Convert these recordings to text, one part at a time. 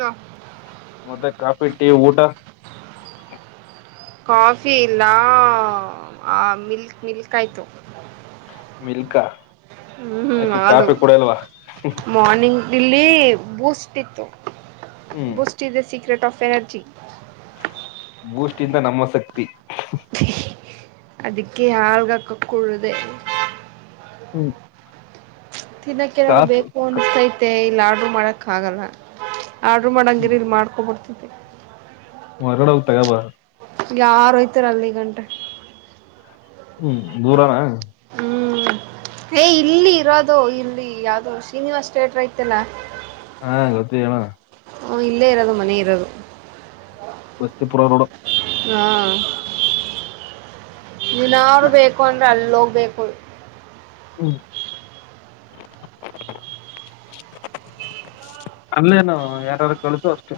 Hello. ಮತ್ತೆ coffee tea ಊಟಾ. Coffee ಇಲ್ಲ ಮಿಲ್ಕ್ ಮಿಲ್ಕ್ ಆಯ್ತು. ಮಿಲ್ಕ. ಹ್ಮ್ ಯಾಕೆ ಹಾಲು ಕಾಫಿ ಕುಡಲ್ವಾ ಮಾರ್ನಿಂಗ್ ಇಲ್ಲಿ ಬೂಸ್ಟ್ ಇತ್ತು. ಹ್ಮ್ Boost is the secret of energy. Boost ಇಂದ ನಮ್ಮ ಸಕ್ತಿ. [unintelligible] ಅದಕ್ಕೆ ಹಾಲ್ಗಕಕ್ ಕುಳ್ದೇ. ಹ್ಮ್. ತಿನ್ನಕ್ ಏನಾದ್ರು ಕಾಸು ಬೇಕು ಅನ್ಸ್ತೈತೆ ಇಲ್ ಆ ಏನು ಮಾಡೋಕ್ಕಾಗಲ್ಲ. ಆಡ್ರು ಮಾಡಂಗ್ ಇದಿದ್ರ್ ಮಾಡ್ಕೊ ಬಡ್ತಿತ್. [unintelligible] ಹೊರ್ಗಡೆ ಹೋಗ್ ತಗಬಾ. ಯಾರ್ ಹೊಯ್ತಾರ್ ಅಲ್ಲಿ ಗಂಟ. ಹ್ಮ್ ದೂರಾನ. ಹ್ಮ್ ಏ ಇಲ್ಲಿ ಇರೋದು ಇಲ್ಲಿ ಯಾವ್ದೋ ಶ್ರೀನಿವಾಸ್ ತೆಟ್ರ ಐತಲ್ಲ. ಹಾ ಗೊತ್ತು ಹೇಳು. ಹ ಇಲ್ಲೇ ಇರೋದು ಮನೆ ಇರೋದು. ಬಸ್ತಿಪುರ ರೋಡು. ಹಾ. ನೀನಾರು ಬೇಕು ಅಂದ್ರ್ ಅಲ್ಲೋಗ್ ಬೇಕೋಡ್. ಹ್ಮ್ ಅಲ್ಲೇನು ಯಾರಾರು ಕಳ್ಸು ಅಷ್ಟೇ.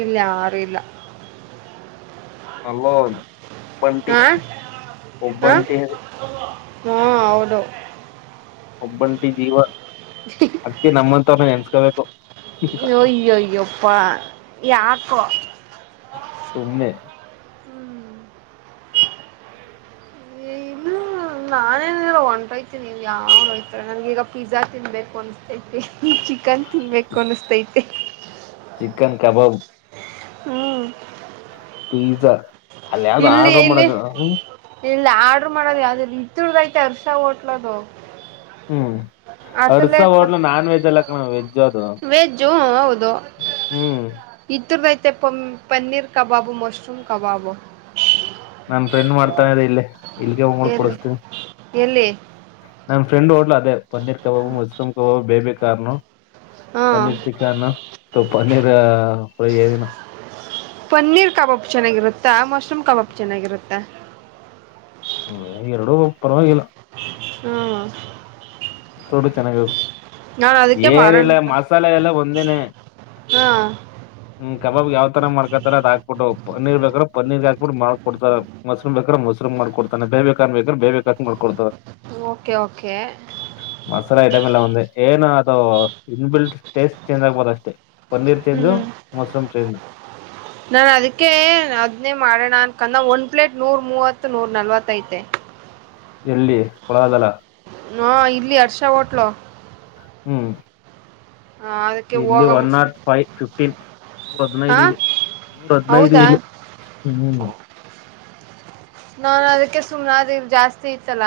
ಇಲ್ ಯಾರು ಇಲ್ಲ. ಅಲ್ಲೋನ್. ಹಾ ಹ. ಒಬ್ಬಂಟಿ ಹಾ ಹೌದು. ಒಬ್ಬಂಟಿ ಜೀವ ಅದ್ಕೆ ನಮ್ಮಂತ್ವರ್ನ ನೆನ್ಸ್ಕೊಬೇಕ್. ಹೊ ನ್ಯ್ಯಯ್ಯೊಪ್ಪ. ಯಾಕೋ. ಸುಮ್ನೆ. ಇಲ್ಲ ನಾನೇನಾರ ಹೊಂಟೈತೆ ನೀವ್ ಯಾವ್ ಹೋಯ್ತಾರೆ ನನ್ಗಿಗ ಪಿಜ್ಜಾ ತಿನ್ಬೇಕು ಅನುಸ್ತೈತಿ ಚಿಕನ್ ತಿನ್ಬೇಕು ಅಂತ ಅನುಸ್ತೈತೆ. ಚಿಕನ್ ಕಬಾಬ್. ಹ್ಮ್. ಪೀಝ. ಅಲ್ ಯಾವ್ದು ಆರ್ಡ್ರ ಮಾಡೋದು ಹ್ಮ. ಇಲ್ ಆರ್ಡ್ರ ಮಾಡೋದು ಯಾವ್ದ ಇದ್ರುದ್ ಐತೆ ಹರ್ಷ ಹೋಟ್ಲದು. ಹ್ಮ್ ಅರ್ಸಾ ಅದ್ರಲ್ಲೇನು ಹೋಟ್ಲು ಗೊತ್ತ ನಾನ್ವೆಜ್ಜ್ ಎಲ್ಲ ಕಣ ವೆಜ್ಜ್ ಅದು ವೆಜ್ಜು ಹೌದು ಹ್ಮ್. ತೆ ಪಮ್ ಪನ್ನೀರ್ ಕಬಾಬು ಮಶ್ರುಮ್ ಕಬಾಬು. ನನ್ ಫ್ರೆಂಡ್ ಮಾಡ್ತಾನೆ ಅದೆ ಇಲ್ಲೇ ಇಲ್ಗೆ ಬಂಬುಡ್ ಎಲ್ಲಿ ಕುಡುಸ್ತೀನಿ. ಎಲ್ಲಿ ನನ್ನ ಫ್ರಂಡ್ ಹೊಟ್ಲು ಅದೆ. Paneer kebab mushroom kebab baby corn. ಹಾ ಪನ್ನೀರ್ ಚಿಕನ್ ತು ಪನ್ನೀರ್ ಫ್ರೈ ಏನು. ಪನ್ನೀರ್ ಕಬಾಬ್ ಚೆನ್ನಾಗಿರುತ್ತಾ ಮಶ್ರೂಮ್ ಕಬಾಬ್ ಚೆನ್ನಾಗಿರುತ್ತಾ- ಹ ಎರಡು ಪರವಾಗಿಲ್ಲ ಹ್ಮ್ ಎರಡು ಚೆನ್ನಾಗಿರುತ್ತೆ ನಾನು ಅದಕ್ಕೆ ಏನಿಲ್ಲ ಮಾಡೋಣ ಮಸಾಲೆ ಎಲ್ಲ ಒಂದೇನೆ. ಹಾ. ಹ್ಮ್ ಕಬಾಬ್ ಯಾವ್ ತರ ಮಾಡ್ಕತಾರೆ ಅದ ಹಾಕ್ಬಿಟ್ಟು ಪನೀರ್ ಬೇಕ್ರ ಪನ್ನೀರ್ ಹಾಕ್ಬಿಟ್ಟು ಮಾಡ್ಕೊಡ್ತಾರೆ ಮಶ್ರೂಮ್ ಬೇಕಾದರೆ ಮಶ್ರೂಮ್ ಮಾಡ್ ಕೊಡ್ತನೇ ಬೇಬಿ ಕಾರ್ನ್ ಬೇಕು ಆದರೆ ಅದೇ ಮಾಡಿ ಕೊಡ್ತಾರೆ ಓಕೆ ಓಕೆ ಮಸಾಲ ಐಟಮ ಎಲ್ಲ ಒಂದ ಏನೋ. [unintelligible] ಇನ್ ಬಿಲ್ಟ್ ಟೇಸ್ಟ್ ಚೇಂಜ್ ಆಗಬಹುದು ಅಷ್ಟೇ ಪನ್ನೀರ್ ಚೇಂಜ್ ಹ್ಮ್ ಮಶ್ರೂಮ್ ನಾನು ಅದಕ್ಕೆ ಅದನ್ನೇ ಮಾಡೋಣ ನೋಡ್ಕಣ್ಣ ಒಂದ್ ಪ್ಲೇಟ್ ನೂರ್ ಮೂವತ್ತು ನೂರ್ ನಲ್ವತ್ತ ಐತೆ ಎಲ್ಲಿ ಕೊಡಲ್ಲ ಅಲ್ಲ ಹಾ ಇಲ್ಲಿ ಹರ್ಷಾ ಹೋಟ್ಲು ಹ್ಮ್. ಅದಕ್ಕೆ ಇಲ್ಲಿ ಒನ್ ಹೋಗಂಬಿಟ್ಟು ನಾಟ್ ಫೈವ್ ಫಿಫ್ಟೀನ್ ನೂರ ಹಾ ಹದಿನೈದು ಇಲಿ ನೂರ ಹದಿನೈದು ಹೌದಾ ಇಲಿ ಹ್ಮ ನಾನ ಅದಕ್ಕೆ ಸುಮ್ನೆಾದಿ ಜಾಸ್ತಿ ಇತ್ತಲ್ಲ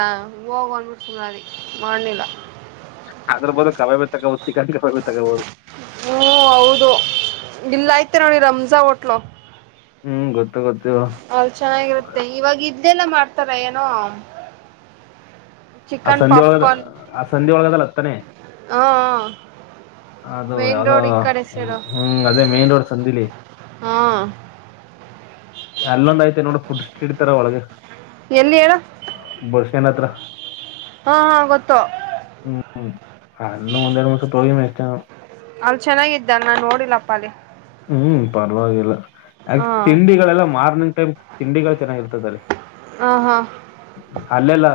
ಹೋಗ್ ಅಂದ್ಬುಟ್ ಸುಮ್ಮನಾದೆ ಮಾಡಲಿಲ್ಲ. ಅದ್ರು ಬದ್ಲು ಕಲವೆ ಚಿಕನ್ ಕಬಾಬೆ ತಗೋಬೋದು. ತ್ತೆ ನೋಡಿ ರಮ್ಜಾ ಹೋಟ್ಲು. ಹ್ಮ್ ಗೊ ಅಲ್ ಚೆನ್ನಾಗಿರುತ್ತೆ ಇವಾಗ ಇದ್ದೆಲ್ಲ ಮಾಡ್ ತ್ತವೆ ಏನೋ ಆ ಚಿಕನ್ ಸಂಧಿ ಒಳಗದ ಪಾಪ್ಕಾರ್ನ್ ಆ ಸಂಧಿ ಒಳಗದಲ್ಲ. ತಾನೇ ಹಾ ಅದು ಮೇನ್ ಯಾವದೋ ರೋಡ್ ಈ ಕಡೆ ಸೈಡು ಹ್ಮ್ ಅದೇ ಮೇನ್ ರೋಡ್ ಸಂದಿಲಿ ಹಾ ಅಲ್ಲೊಂದ ಐತೆ ನೋಡು. ಫುಡ್ ಸ್ವೀಟ್ ತರ ಒಳಗೆ. ಎಲ್ಲಿ ಹೇಳು ಕೆನ್ ಹತ್ರ ಹ್ಮ್ ಹ್ ಅಲ್ಲೂ ಒಂದೆರಡು ಮೂರು ಸುತ್ ಹೋಗಿವಿ. [unintelligible] ಅಲ್ ಚೆನ್ನಾಗಿದ್ದ ನಾನ್ ನೋಡಿಲಪ್ಪ ಅಲ್ಲಿ. ಹ್ಮ್ ಪರವಾಗಿಲ್ಲ. ಆಕ್ಚ ಹಾ ತಿಂಡಿಗಳೆಲ್ಲ ಮಾರ್ನಿಂಗ್ ಟೈಮ್ ತಿಂಡಿಗಳು ಚೆನ್ನಾಗಿರ್ತದಲ್ಲಿ ಹಾ ಹಾ ಅಲ್ಲೆಲ್ಲ.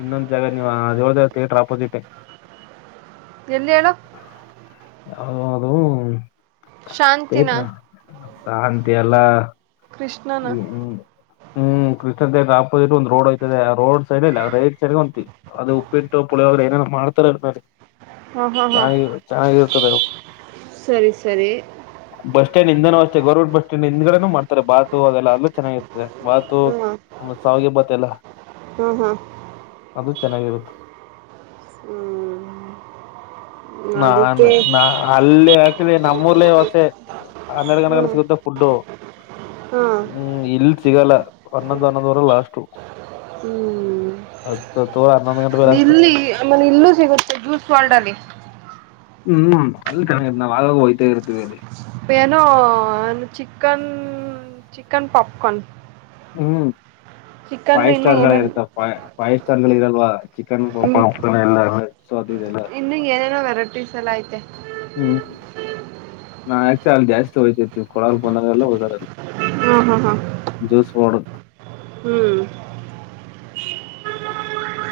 ಇನ್ನೊಂದ್ ಜಾಗ ನೀವ್ ಆದೋವ್ದಿ ಥಿಯೇಟ್ರ ಆಪೋಸಿಟ್. ಎಲ್ಲಿ ಹೇಳು. ಯಾವ್ದು. ಶಾಂತಿನ. ಶಾಂತಿ ಅಲ್ಲ. ಕೃಷ್ಣನ. ಹ್ಮ್ ಕೃಷ್ಣಥೆಟ್ರ ಆಪೋಸಿಟ್ ಒಂದು ರೋಡ್ ಹೊಯ್ತದೆ ಆ ರೋಡ್ ಸೈಡ್ ಇಲ್ಲಿ ರೈಟ್ ಸೈಡ್ ಹೊಂತ ಅದು ಉಪ್ಪಿಟ್ಟು ಪುಳಿಯೋಗ್ರ ಏ ಮಾಡ್ತಾರ್ಲ್ ಸಾರಿ. ಹಾ ಹಾ ಹಾ ಚನ್ನಾಗಿರ್ ಚೆನ್ನಾಗಿರ್ತದೆ ಸರಿ ಸರಿ ಬಷ್ ಸ್ಟ್ಯಾಂಡ್ ಹಿಂದೇನು ಅಷ್ಟೇನೆ ಗೌರ್ಮಂಟ್ ಬಸ್ ಸ್ಟ್ಯಾಂಡ ಹಿಂದ್ಗಡೆನು ಮಾಡ್ತಾರೆ ಬಾತ್ ತು ಅದ್ ಎಲ್ಲಾ ಅಲ್ಲೂ ಚೆನ್ನಾಗ್ ಇರುತ್ ದೆ ಬಾತು ಹಾ ಆಮೇಲ್ ಶಾವ್ಗೆ ಬಾತ್ ತೆಲ್ಲ. ಹಾ ಹಾ ಅದು ಚೆನ್ನಾಗಿರುತ್ತೆ. ಹ್ಮ್ ಅದಕ್ಕೆ ನಾನು ನ ಅಲ್ಲೆ ಆಕ್ಚುಲಿ ನಮ್ಮೂರ್ಲ್ಲೇ ಹೊಸೆ ಹನ್ನೆರ್ಡ್ ಗಂಟೆಗನ ಹ್ಮ್ ಸಿಗುತ್ತೆ ಫುಡ್ಡು. ಹಾ ಹ್ಮ್ ಇಲ್ ಸಿಗಲ್ಲ. ಹನ್ನೊಂದ್ ಹನ್ನೊಂದುವರೆ ಲಾಸ್ಟು. ಹ್ಮ್ ಹತ್ ಹತ್ ಇಲ್ಲಿ ಆಮೇಲೆ ಇಲ್ಲೂ ಸಿಗುತ್ತೆ ಜ್ಯೂಸ್ ವಾರ್ಡಲ್ಲಿ. ಹ್ಮ್ ಅಲ್ ಕಣೆ ನಾವ್ ಆಗಾಗ್ ಹೋಯ್ತಾ ಇರ್ತೀವಿ ಅಲ್ಲಿ. ಏನೋ ಚಿಕನ್ ಚಿಕನ್ ಪಾಪ್ ಕಾರ್ನ್. ಹ್ಮ್ ಫೈವ್ ಏನೇನ್ ಸ್ಟಾರ್ಗಳಿರುತ್ತಪ್ಪ ಫೈವ್ ಸ್ಟಾರ್ಗಳಿರಲ್ವಾ ಚಿಕನ್ ಹ್ಮ್ ಪಾಪ್ಕಾರ್ನ್ ಎಲ್ಲ ಸೋ ಅದು ಇದೆಲ್ಲ. ಇನ್ನು ಏನೇನೋ ವೆರೈಟೀಸ್ ಎಲ್ಲ ಐತೆ ಹ್ಮ್ ನಾ ಆಕ್ಚುಲ್ಲಿ ಅಲ್ ಜಾಸ್ತಿ ಹೋಯ್ತಿತ್ತು ಕೊಳಲ್ ಬಂದೋರೆಲ್ಲ ಎಲ್ಲ ಹೋದಾರಲ್ಲಿ. ಹಾ ಹಾ ಹಾ ಜ್ಯೂಸ್ ವಾಡು ಹ್ಮ್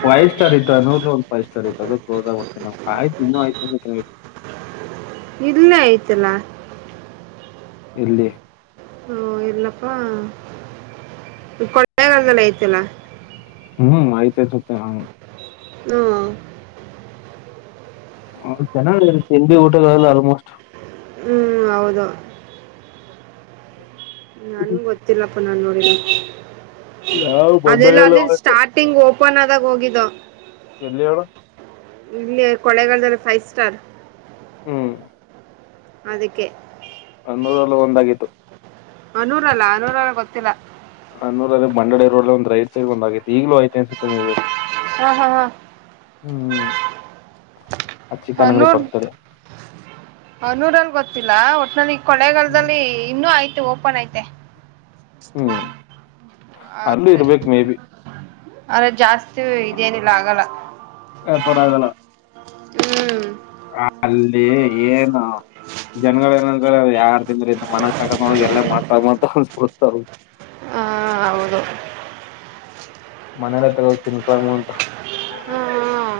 ಫೈವ್ ಸ್ಟಾರ್ ಇತ್ತ ನೂರ್ ನೂರ್ ಫೈವ್ ಸ್ಟಾರ್ ಇತ್ತು. ಅದುಕ್ ಕ್ಲೋಸ್ ಆಗ್ಬಿಡ್ತೀವ್ ನಾವ್ ಆಯ್ತ್ ಇನ್ನು ಆಯ್ತಂದ ಇಲ್ಲೇ ಐತಲ್ಲ [unintelligible] ಇಲ್ಲಿ. ಹೂಂ ಎಲ್ಲಪ್ಪಾ ಕೊಳ್ಳೆಗಾಲದಲ್ ಐತಲ್ಲ. ಹ್ಮ್ ಆಯ್ತ್ [unintelligible] ಊಂ. ಹ್ಮ್ ಚೆನ್ನಾಗಿದೆ ತಿಂಡಿ ಊಟಗಳೆಲ್ಲ ಆಲ್ಮೋಸ್ಟ್. ಹ್ಮ್ ಹೌದು. ನನ್ಗ್ ಗೊತ್ತಿಲ್ಲಪ್ಪ ನಾನೋ [unintelligible] ನಾವು ಬಂದಾಗೆಲ್ಲ [unintelligible] ಪನ್ನಾದಾಗ್ ಹೋಗಿದ್ದು. ಎಲ್ಲಿ ಹೇಳು ಇಲ್ಲಿ ಕೊಳೆಗಾಲದಲ್ಲಿ ಫೈವ್ ಸ್ಟಾರ್ ಹ್ಮ್ ಅದಿಕ್ಕೆ ಅನ್ನೂರಲ್ಲಿ ಒಂದಾಗಿತ್ತು ಅನೂರ ಅಲ್ಲ ಅನೂರಲ್ ಗೊತ್ತಿಲ್ಲ. ಹನ್ನೂರಲ್ಲಿ ಮಂಡಳಿ ರೋಡ್ಲಿ ಒಂದು ರೈಟ್ ಸೈಡ್ಗ್ ಒಂದಾಗೈತಿ ಈಗ್ಲೂ ಐತೆ ಅನ್ಸುತ್ತೆ ಮೇ ಬಿ ಅದ್ ಹಾ ಹಾ ಹಾ ಆ ಚಿಕನ್ ಅಂಗಡಿ ಹನೂರ್ ಪಕ್ಕದಲ್ಲಿ ಹನ್ನೂರಲ್ ಗೊತ್ ತ್ತಿಲ್ಲ ಒಟ್ನಲ್ಲಿ ಕೊಳೆಗಾಲದಲ್ಲಿ ಇನ್ನು ಆಯ್ ಟ್ ಓಪನ್ ಐತೆ. [inaudible] ಅಲ್ಲಿ ಇರ್ಬೇಕ್ ಮೇ ಬಿ. ಅರೆ ಜಾಸ್ ತು ಇದೇನಿಲ್ಲ ಆಗಲ್ಲ. ಹ್ಮ್ ಹ ಅಲ್ಲಿ ಏನು ಜನಗಳ ಏನಗಳ್ ಯಾರ್ ತಿಂದ್ರ ಇನ್ನು ಮನಗ್ ತಗೊಂಡ ಹೋಗಿ ಎಲ್ಲ ಮಾಟಮಂತ್ರ ಅನ್ಸ್ಬಿಡ್ತವ್. ಹಾ ಹೌದು ಮನೆಲೆ ತಗೋ ಹೋಗ್ ತಿನ್ಕಂಬಂದ್ ಹ್ಮ್ ಹ್ಮ್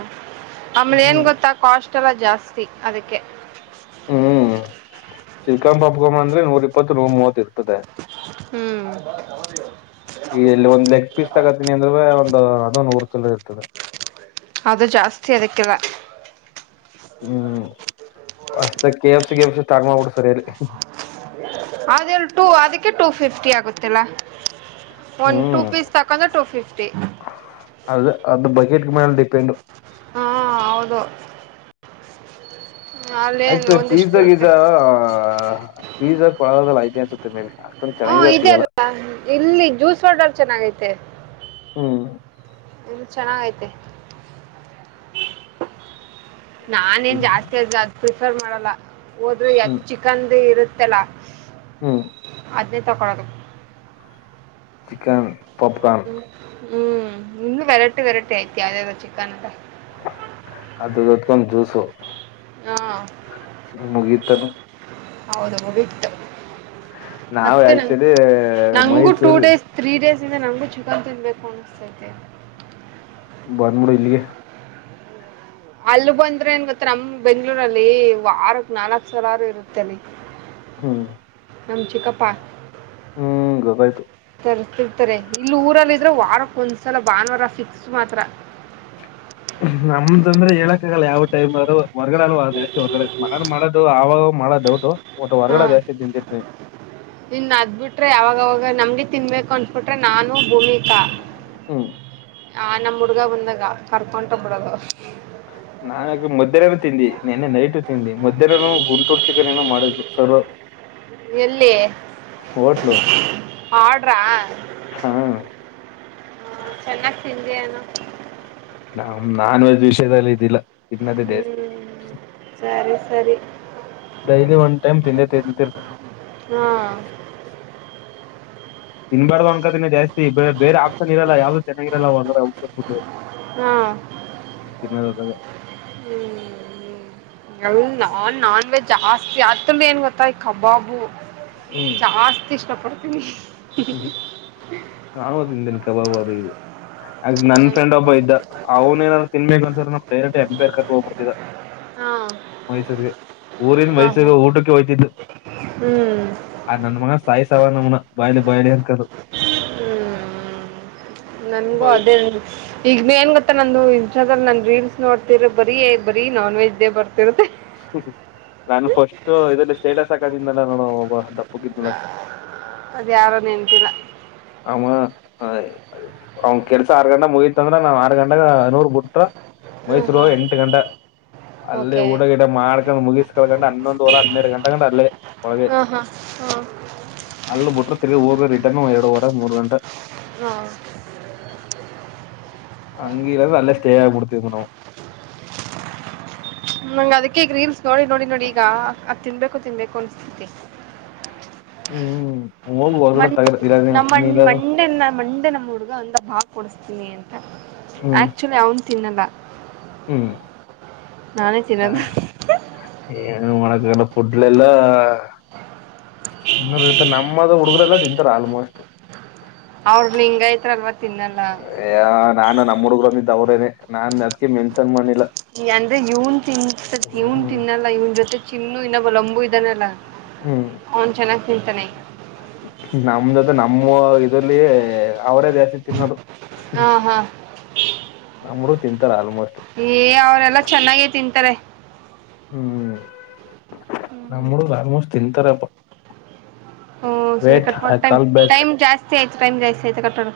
ಆಮೇಲೆನ್ ಹ್ಮ್. ಗೊತ್ತಾ ಕಾಸ್ಟ್ ಎಲ್ಲಾ ಜಾಸ್ ಸ್ತಿ ಅದಕ್ಕೆ ಹ್ಮ್ ಶ್ರೀಕಾ ಪಾಪ್ಕಮ್ಮ ಅಂದ್ರೆ ನೂರ್ ಇಪ್ಪತ್ ನೂರ್ ಮೂವತ್ ಇರ್ತದೆ. ಈ ಇಲ್ಲಿ ಒಂದ್ ಲೆಗ್ ಪೀಸ್ ತಗೋತೀನಿ ಅಂದ್ರೆ ಹ್ಮ್ ಒಂದು ಅದು ನೂರತ್ತಲೆ ಇರ್ತದೆ. ಅದು ಜಾಸ್ತಿ ಅದಕ್ಕಿಲ ಹ್ಮ್ ಹೊಸ್ದಾಗ್ ಕೆ ಎಫ್ ಸಿ ಗಿ ಎಫ್ ಸಿ ಸ್ಟಾರ್ಟ್ ಮಾಡ್ಬಿಟ್ರೆ ಸರಿ ಅಲ್ಲಿ ಅದೆಲ್ ಟೂ ಅದಿಕ್ಕೆ ಟೂ ಫಿಫ್ಟಿ ಆಗುತ್ತಲ್ಲ. ಒಂದ್ ಟೂ ಹ್ಮ್ ಪೀಸ್ ತಕಂದ್ರೆ ಟೂ ಫಿಫ್ಟಿ. ಕಕಿಟ್ ಮೇಲೆ ಡಿಪೆಂಡು ಹಾ ಹೌದು ಅಲ್ಲೇನು ಆತ್ತು ಒಂದಿಷ್ಟು ಪಿಜಾ ಇರುತ್ತೆ ಗಿಜಾ ಪಿಜ ಕೊಳಗಳ ಐತೆ ಅನ್ನ್ಸುತ್ತೆ ಮೇಲೆ ಹಓ ಇದೆ ಅಲ್ಲ ಇಲ್ಲಿ ಜ್ಯೂಸ್ ಬಾಟಲ್ ಚೆನ್ನಾಗೈತಿ ಸೀತೆ ಹ್ಮ ಹ್ಮ್ ಚನ್ನಾಗೈತೆ ನಾನೇನ್ ಜಾಸ್ತಿ ಅದಗ್ ಸರ್ ಮಾಡಲ್ಲ ಹೋದ್ರೆ ಎಗ್ ಹ್ಮ್ ಚಿಕನ್ ಇರುತ್ತೆ ಆಯ್ತಲಾ ಹ್ಮ್ ಅದನ್ನೇ ತೊಗೊಳೋದು ಚಿಕನ್ ಪಾಪ್ಕಾರ್ನ್ ಹ್ಮ್ ಹ್ಮ್ ಇನ್ನು ವೆರೈಟಿ ವೆರೈಟಿ ಐತಿ ಯಾವ್ದು ಯಾವ್ದು ಚಿಕನ್ ಅಂತ ಅದು ಗತ್ಕೊಂಡ ಜೂಸು ಹಾ ಮುಗಿತನು ಹೌದು ಮುಗಿತ್ತ ನಾವು ಆಕ್ಚುಲಿ ಮೈಸೂರಿ ನಮಗೂ ಚಿಕನ್ ತಿನ್ಬೇಕು ಅನಿಸ್ತೈತೆ ಬಂದ್ಬಡು ಇಲ್ಲಿಗೆ ಅಲ್ಲಿ ಬಂದ್ರೆ ಏನ್ ಗೊತ್ತ ನಮ್ ಬೆಂಗ್ಳೂರಲ್ಲಿ ವಾರ ನಾಲ್ಕ್ ಸರಾರು ಇರುತ್ತೆ ಅಲ್ಲಿ ಹ್ಮ್ ನಮ್ ಚಿಕ್ಕಪ್ಪ ಹ್ಮ್ ಗೊತ್ತ ಆಯ್ತು ತಿಂತಿರ್ತಾರೆ ಇಲ್ಲಿ ಊರಲ್ಲಿ ಇದ್ರೆ ವಾರಕ್ ಒಂದ್ಸಲ ಭಾನುವಾರ ಫಿಕ್ಸ್ ಮಾತ್ರ ನಮ್ದಂದ್ರೆ ಹೇಳಕ್ ಆಗಲ್ಲ ಯಾವ ಟೈಮರು ಹೊರ್ಗಡೆಲ್ಲ ಜಾಸ್ತಿ ಹೊರ್ಗಡೆ ಮನೇಲಿ ಮಾಡೋದು ಆಗಾಗ ಮಾಡೋದೌಟು ಒಟ್ ಹಾ ಹೊರ್ಗಡೆ ಜಾಸ್ತಿ ತಿಂತಿರ್ತೀನಿ ಇನ್ ಅದ್ ಬಿಟ್ರೆ ಯಾವಾಗವಾಗ ನಮ್ಗೆ ತಿನ್ಬೇಕು ಅನ್ಬಿಟ್ರೆ ನಾನು ಭೂಮಿಕಾ ಹ್ಮ್ ಆ ನಮ್ಮ ಹುಡುಗ ಬಂದಾಗ ಕರ್ಕೊಂಡ ಹೋಗಿಬಿಡದು ನಾ ಮಧ್ಯಾಹ್ನನು ತಿಂದಿ ನಿನ್ನೆ ನೈಟ್ ತಿಂದಿ ಮಧ್ಯಾಹ್ನ ಗುಂಟೂರು ಚಿಕನ್ ಏನೋ ಮಾಡಿದ್ರು ಸರ್ವ ಎಲ್ಲಿ ಹೋಟ್ಲು ಆರ್ಡ ಹ ಹಾ ಚನ್ನಾಗಿ ತಿಂದೀ ಏನು ನ ನಾನ್ ವೆಜ್ ವಿಷಯದಲ್ಲಿ ಇದ್ದಿಲ್ಲ ಹ್ಮ್ ಸರಿ ಸರಿ ಡೈಲಿ ಒನ್ ಟೈಮ ತಿಂದೆ ತಿಂದಿರ್ತೀನಿ ಹಾ ತಿನ್ಬಾರ್ದು ಅನ್ನೋ [unintelligible] ಜಾಸ್ತಿ ಬೇರೆ ಆಪ್ಷನ್ ಇರಲ್ಲ ಯಾವ್ದ ಚೆನ್ನಾಗಿರಲ್ಲ ಅಂದ್ರೆ ಔಷ ಬಿಟ್ಟು ಹ್ಮ ತಿನ್ನದಾಗ ಹ್ಮ ನನ್ ನಾನ್ವೆಜ್ ಜಾಸ್ತಿ ಅತ್ರಲ್ಲಿ ಏನ್ ಗೊತ್ತಾ ಈ ಕಬಾಬು ಜಾಸ್ತಿ ಇಷ್ಟಪಡ್ [inaudible] ಹ್ಮ ನಾನು ತಿಂದಿನಿ ಕಬಾಬ ಅದ ಇದು ನನ್ ಫ್ರೆಂಡ್ ಒಬ್ಬ ಇದ್ದ ಅವನ ಏನಾದಾರರು ತಿನ್ಬೇಕನ್ಸಿದ್ರೆ ನಮ್ ಡೈರೆಕ್ಟ್ ಎಂಪೈರ್ ಹೋಗ್ ಬಿಡ್ತಿದ್ದ ಹಾ ಮೈಸೂರಿಗೆ ಊರಿಂದ ಹಾ ಮೈಸೂರಿಗೆ ಊಟಕ್ಕೆ ಹೋತಿದ್ದು ಹ್ಮ್ ಆ ನನ್ ಮಗಸ್ ಸಾಯ ಸಾವ ನಮ್ನ ಬಾಯಲು ಬಾಯಲೆ ಹೆ ಅನ್ ಕಂಡು ಹ್ಮ್ ನನ್ಗೂ ಅದೇ ಈಗ ಏನ್ ಗೊತ್ತ ನಂದು ಟ ನನ್ ರೀಲ್ಸ್ ನೋಡ್ತಿರ ಬರಿ ಇ ಬರಿ ನಾನ್ ನಾನ್ವೆನ್ ಹೇ ಬರ್ತಿರುತ್ತೆ ಮ್ಮ್ ನಾನು ಫಸ್ಟ್ ಇದಲ್ಲಿ ಸ್ಟೇಟಸ್ ಹಾಕದಿಂದನಲ್ಲ ನೋಡ ಒಬ್ಬ ದಪ್ಪಕ್ಕಿದನಲ್ಲ ಯಾರು ನಿಂತಲ್ಲ ಆ ಅವನ್ ಕೆಲ್ಸ ಆರ್ ಗಂಟ ಮುಗತ್ ಅಂದ್ರ ನಾನ್ ಆರ್ ಗಂಟಾಗ ನೂರ್ ಬಿಟ್ಟ ಟ ಹ್ಮ್ ಮೈಸೂರು ಹೋಗ ಹ್ಮ್ ಎಂಟು ಗಂಟ ಅಲ್ಲಿ ಓಕೆ ಊಡ ಗಿಡ ಮಾಡ್ಕೊಂಡು ಮುಗಿಸಕಳ್ಕಂಡ ಹನ್ನೊಂದಊರ ಹನ್ನೆರಡು ಗಂಟೆ ಗಂಡ ಅಲ್ಲಿ ಒಳಗೆ ಹಾ ಹಾ ಹಾ ಅಲ್ಲಿ ಬಿಟ್ರೆ ತಿರ್ಗಿ ಹೋಗ ತ ಮೂರು ಗಂಟೆ ಹಾ ಅಂಗಲ್ಲ ನಲ್ಲ ಸ್ಟೇಯಾ ಕುತಂದನ ನಂಗ ಅದಕ್ಕೆ ಗ್ರೀನ್ ನೋಡಿ ನೋಡಿ ನೋಡಿ ಈಗ ಅದು ತಿನ್ಬೇಕು ಕೂ ತಿನ್ಬೇಕು ಅನ್ನಿಸ್ತೈತಿ ಹ್ಮ್ ಹೋಗಿ ಹೊರಗಡೆ ಮ್ ತಗದ ಇಲ್ಲ ನಮ್ಮ್ ನೀನು ಮಂಡೆ ಮಂಡೆ ನಮ್ಮ ಹುಡುಗ ಅಂದ ಭಾ ಕೊಡಿಸ್ತೀನಿ ಹ್ಮ್ ಆಕ್ಚುಲಿ ಅವನ್ ತಿನ್ನಲ್ಲ ಹ್ಮ್ ನಾನೇ ತಿನದು ಏನು ಮಾಡಕಂಡ ಫುಡ್ಲೆಲ್ಲಾ ಇನ್ನ ಇರ್ತಾರೆ ನಮ್ಮದ ಹುಡುಗರೆಲ್ಲ ತಿಂತಾರ ಆಲ್ಮೋಸ್ಟ್ ಅವ್ರ ಲಿಂಗೈತ್ರಲ್ವಾ ತಿನ್ನಲ್ಲ ಅ ನಾನು ನಮ್ಮ ಹುಡ್ಗ್ರೊಂದಿದ್ದ ಅವ್ರೇನೆ ನಾನ್ ಅದ್ಕೆ ಮೆನ್ಷನ್ ಮ್ ಅಂದ್ರೆ ಇವನ್ ತಿನ್ಸತಿ ಇವನ್ ಹ್ಮ್ ತಿನ್ನಲ್ಲ ಇವನ್ ಜೊತೆ ಚಿನ್ನು ಇನ್ನೊಬ್ಬ ಲಂಬು ಇದಾನಲ್ಲ. ಹ್ಮ್ ನಮ್ಗದು ನಮ್ಮೋ ಇದು ಅಲ್ಲೀ ಅವರೇ ಜಾಸ್ತಿ ತಿನ್ನೋದು ಹಾ ಹಾ ನಮ್ ಹುಡುಗ್ ತಿಂತಾರ್ ಆಲ್ಮೋ ಏ ಅವರೆಲ್ಲಾ ಚೆನ್ನಾಗೇ ತಿಂತಾರೆ. ಹ್ಮ್ ನಮ್ ಹುಡುಗ್ರ್ ಆಲ್ಮೋಸ್ ತಿಂತಾರಪ್ಪ. ಊಂ ಸರಿ ವೇಟ್ ಕಟ್ ಐ ಮಾಡ್ ಟೈಮ್ ಕಾಲ್ ಬ್ಯಾಕ್ ಟೈಮ್ ಜಾಸ್ತಿ ಆಯ್ ತ್ ಟೈಮ್ ಜಾಸ್ತಿ ಆಯ್ತು ಕಟ್ ಮಾಡು.